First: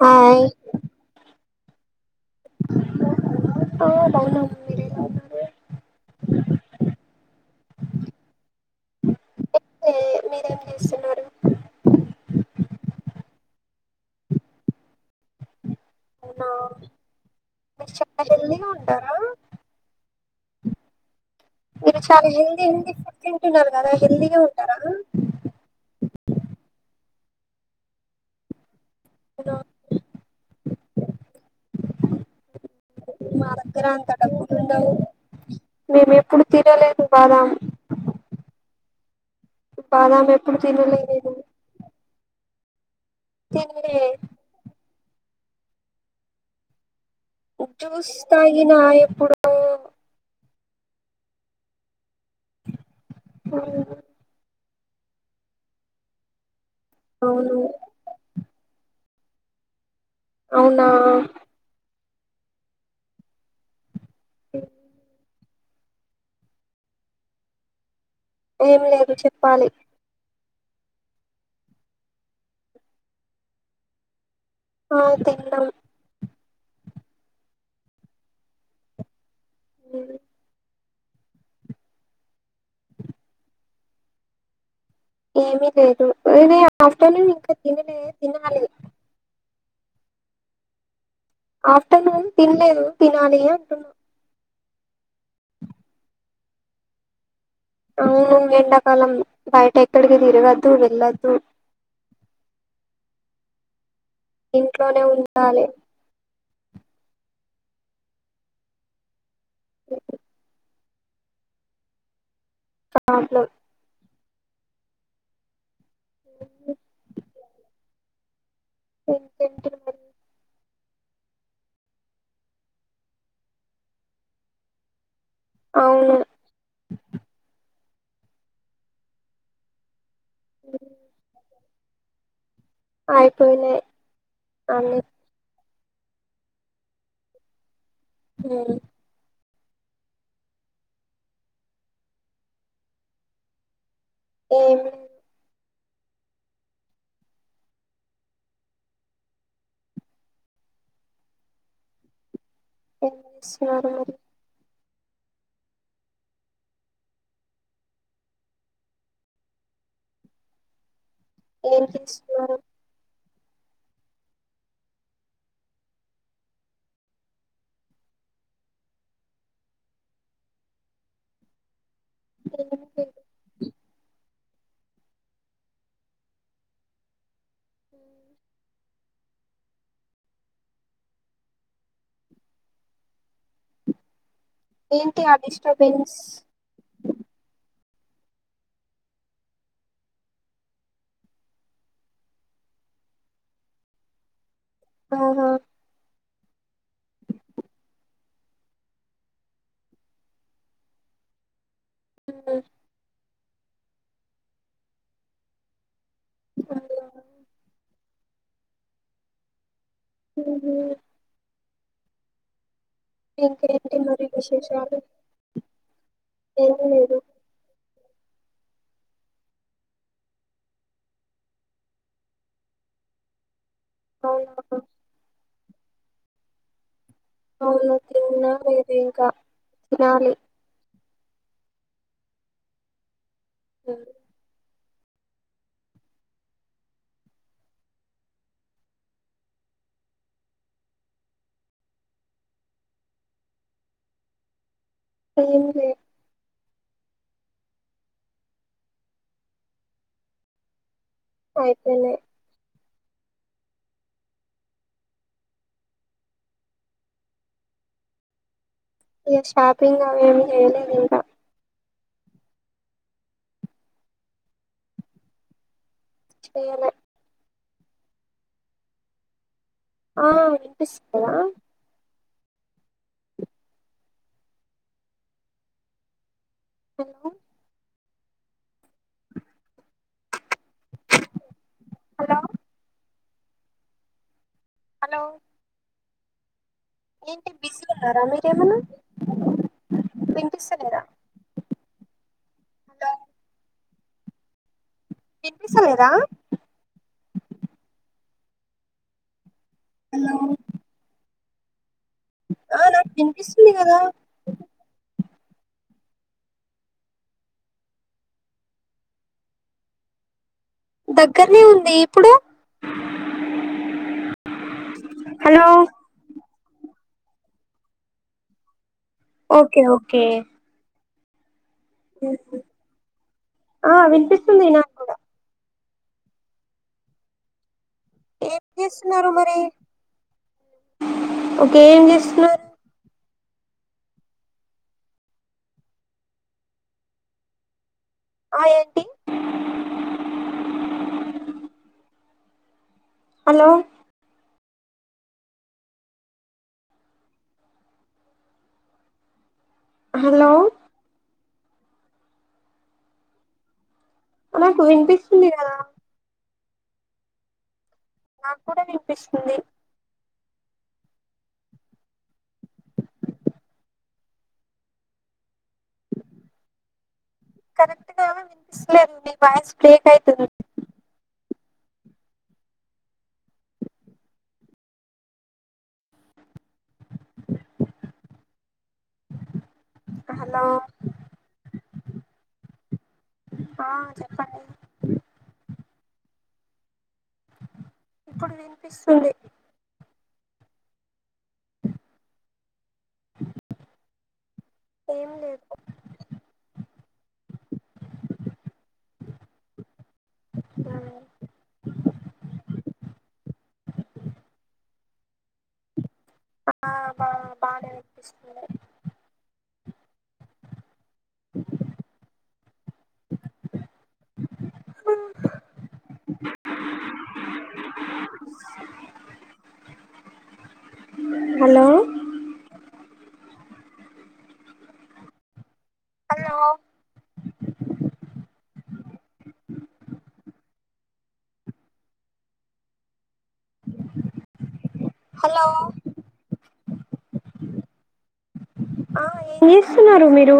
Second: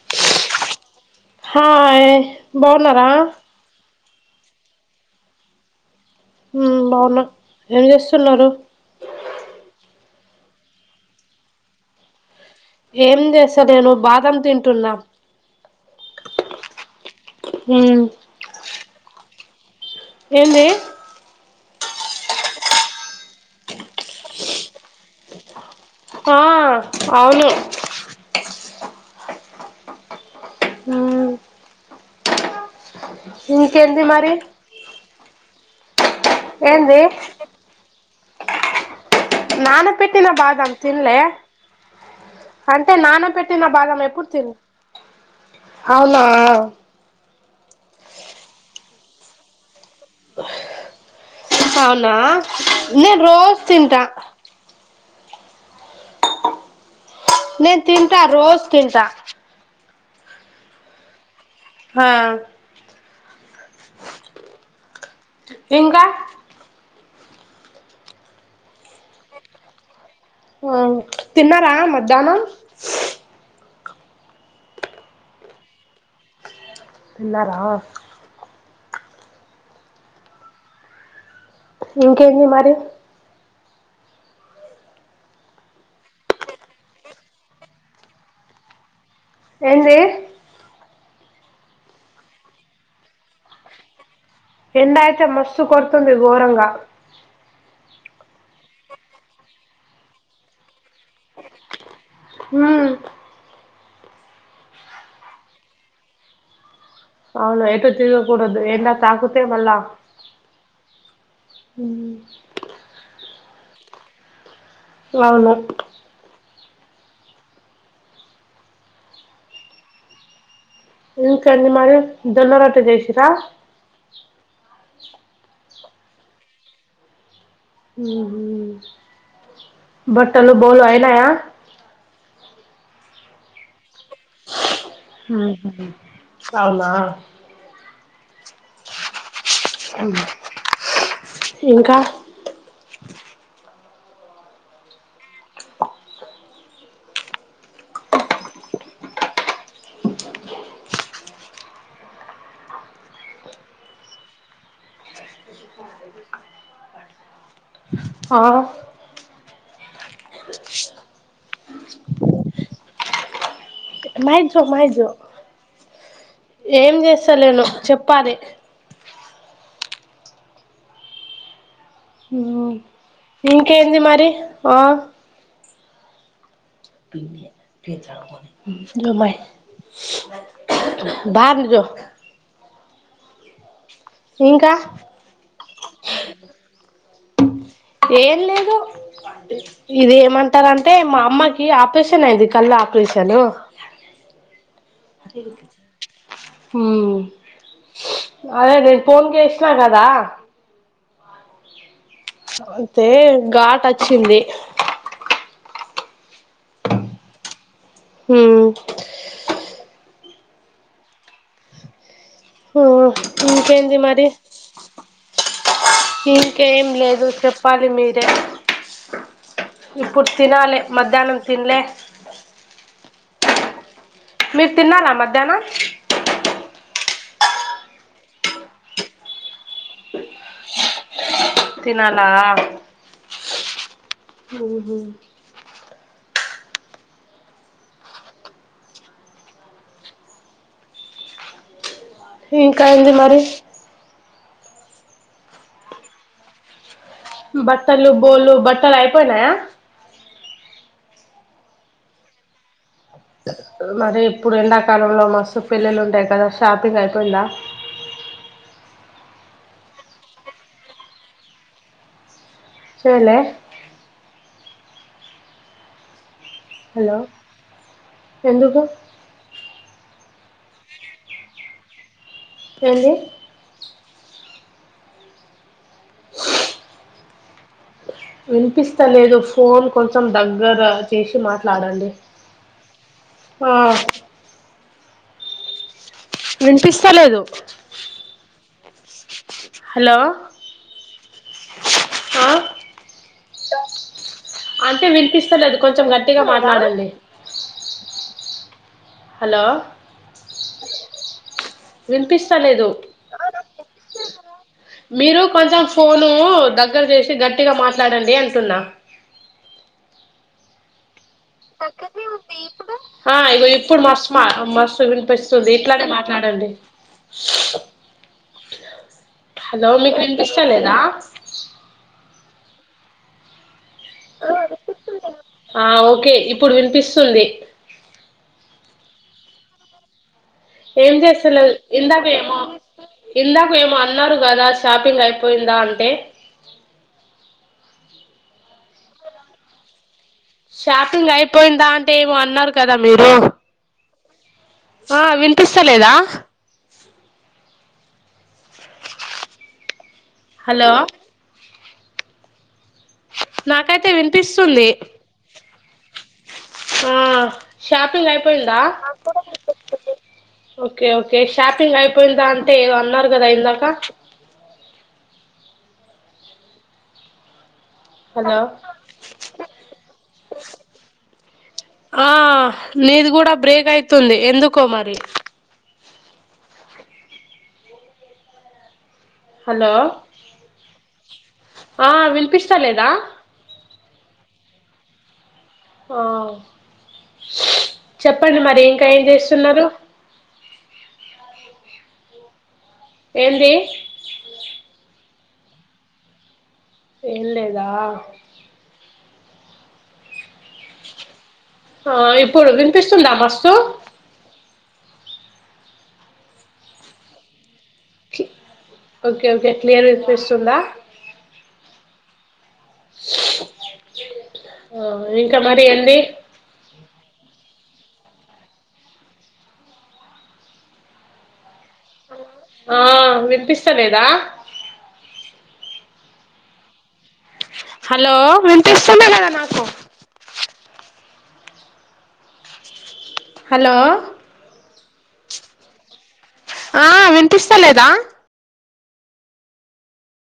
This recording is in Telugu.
హాయ్ హియా బాగున్నారా బగునం మెరు ఎలా ఉనారు హ్మ్ బావున్నా ఏం చేస్తున్నారు ఏ మీరేం చేస్తున్నారు ఏం చేస్త నేను బాదం తింటున్నాం అవునా మీరు ఉమ్ చాలా హెల్తీగా ఉంటారా ఏంది మీరు చాలా హెల్దీ ఫుడ్ తింటున్నారు కదా హెల్దీగా ఉంటారా ఆ అవును అవునా హ్మ్ ఇంకేంది మరి మీరు చెప్ ఇప్పుడు ఏంది తీనలేదు బాదాం నానపెట్టిన బాదాం ఎప్పుడు బాదం తిన్లే తినలేదు అం టే నాన పెట్టిన బాదం తినలే ఎప్పుడు తిన్ అవునా జ్యూస్ తాగినా ఎప్పుడూ హా న నేను రోజు తింటా అవును నేను తింటా రోజ్ తింటా అవునా హా ఇంకా ఎంలెద్ నువ్ చెప్పాలి ఉ అ తిన్నరా మద్దానం అ తిన్నం తిన్నరా ఇంకేంది మరి ఏమీ లేదు నేను ఆఫ్టర్నూన్ ఇంకా తినలే తినాలి ఏంది ఆఫ్టర్నూన్ తిన్లేదు తినాలి అంటున్నా ఎండ అయితే మస్సు కొడుతుంది ఘోరంగా అవును ఎండాకాలం బయట ఎక్కడికి తిరగద్దు వెళ్ళద్దు హ్మ్ ఇంట్లోనే ఉంటలే అవును ఎటు తిరుగకూడదు ఎండా తాకుతేమల్ళా ఉ అ హలో లవణ ఎం టెంపుల్ మరి ఇంక ఏంది మరి జొన్న రొట్టె చేసిర్ర అవును ఉ హు బట్టలు బోల్లు అయినయ అయిపోయినయ్ ఉ అవునా హ్మ్ ఇంకా ఉ హు ఎం స్నానాలు ఆ ఏం తెచ్చినారు మయిజో మయిజో ఏం చేస్తాలేను చెప్పాలి ఉ ఇంకేంది మరి అ పింఛన్ మరి గమై బారిజో ఏంటి అ డిస్టర్బెన్స్ ఏం లేదు ఇది ఏమంటారంటే మా అమ్మకి ఆపరేషన్ అయింది కళ్ళ ఆపరేషను అదె ఆహా. ఉంచు హ్మ్ అదే నేను ఫోన్ చేసినా కదా ఉమ్, అంతే ఘాట్ వచ్చింది అవునా. హ్మ్ స్ ఉహ్మ హు ఇంకేంది ఇంకేంటి మరి విశేషాలు ఇంకేం లేదు చెప్పాలి మీర్ ఇప్పుడు తినాలే మధ్యాహ్నం తినలే అవునా మీరు తిన్నారా మధ్యాహ్నం అవును తిన లేదు ఇంకా తినాలి తినాల హ్మ్ ఉహ్మ ఇంక ఏంది మరి ఏమి లే బట్టలు బోల్లు బట్టలు అయిపోయినయా అయిపేనాయ్ మరి ఇప్పుడు ఎండాకాలంలో మస్తు పెళ్ళిళ్ళు ఉంటాయి కదా షాపింగ్ అయిపోయిందా. ఇ షాపింగ్ అవేమి చేయలేదు ఇంకా చెయ్ లే చేయలే హలో ఎందుకు ఆ వినిపిస్తున్నదా ఏంది హలో వినిపిస్తలేదు ఫోన్ కొంచెం దగ్ గర చేసి మాట్లాడండి హలో ఆహ్ హలో వినిపిస్తలేదు ఏంటి బిజీగ ఉన్నారా మీరేమన్నా హలో లో వినిపిస్తలేదా హలో ఆంటీ వినిపిస్తలేదు కొంచెం వినిపిస్తలేదా గట్టిగా మాట్లాడండి హలో హలో ఆ వినిపిస్తలేదు నాకు వినిపిస్తుంది కదా మీరు కొంచెం ఫోను దగ్గర చేసి గట్టిగా మాట్లాడండి అంటున్నా దగ్ ఆ ఇగో మస్తు మస్తు హలో వినిపిస్తుంది ఇట్లానే మాట్లాడండి ఓకే హలో మీకు ఓకే వినిపిస్తలేద ఊహు ఆ వినిపిస్తుంది నాకు కూడ ఆ ఓకే ఇప్పుడు వినిపిస్తుంది ఏం జేస్తున్నారు మరి ఏం జేస్తలే ఓకే ఏం ఇందాక ఏమో చేస్తున్నారు ఇందాక ఏమొ అన్నారు గదా షాపింగ్ అయిపోయిందా అంటే ఆ ఏంటి షాపింగ్ అయిపోయిందా అంటే ఏమో అన్నారు కదా మీరు హలో ఆ వినిపిస్త లేదా హలో నా నాకు వినిపిస్తుంది గదా ఆ షాపింగ్ నాకు అయిపోయిందా కూడా వినిపిస్తుంది ఓకే ఓకే షాపింగ్ అయిపోయిందా అంటే ఏదో అన్నారు కదా ఇందాక కరెక్ట్ గా హలో వినిపిస్తలేదు మీ వాయిస్ బ్రేక్ అయితుంది ఆ నీది గూడా బ్రేక్ అయితుంది ఎందుకో మరి హలో హలో ఆ వినిపిస్త లేదా ఆ చెప్పండి ఆ ఇప్పుడు చెప్పండి మరి ఇంకా ఏం వినిపిస్తుంది జేస్తున్నారు ఏంది ఏం లేదు ఏం లేదా ఆ ఆ ఇప్పుడు వినిపిస్తుందా మస్తు ఆ బా బాడ ఓకే ఓకే రు వినిపిస్తుందా ఆ ఇంకా మరి ఏంది హలో ఆ వినిపిస్తలేదా హలో హలో వినిపిస్తుంది గాదా నాకు హలో హలో ఆ వినిపిస్త లేదా ఆ ఏం జేస్తున్నారు మీరు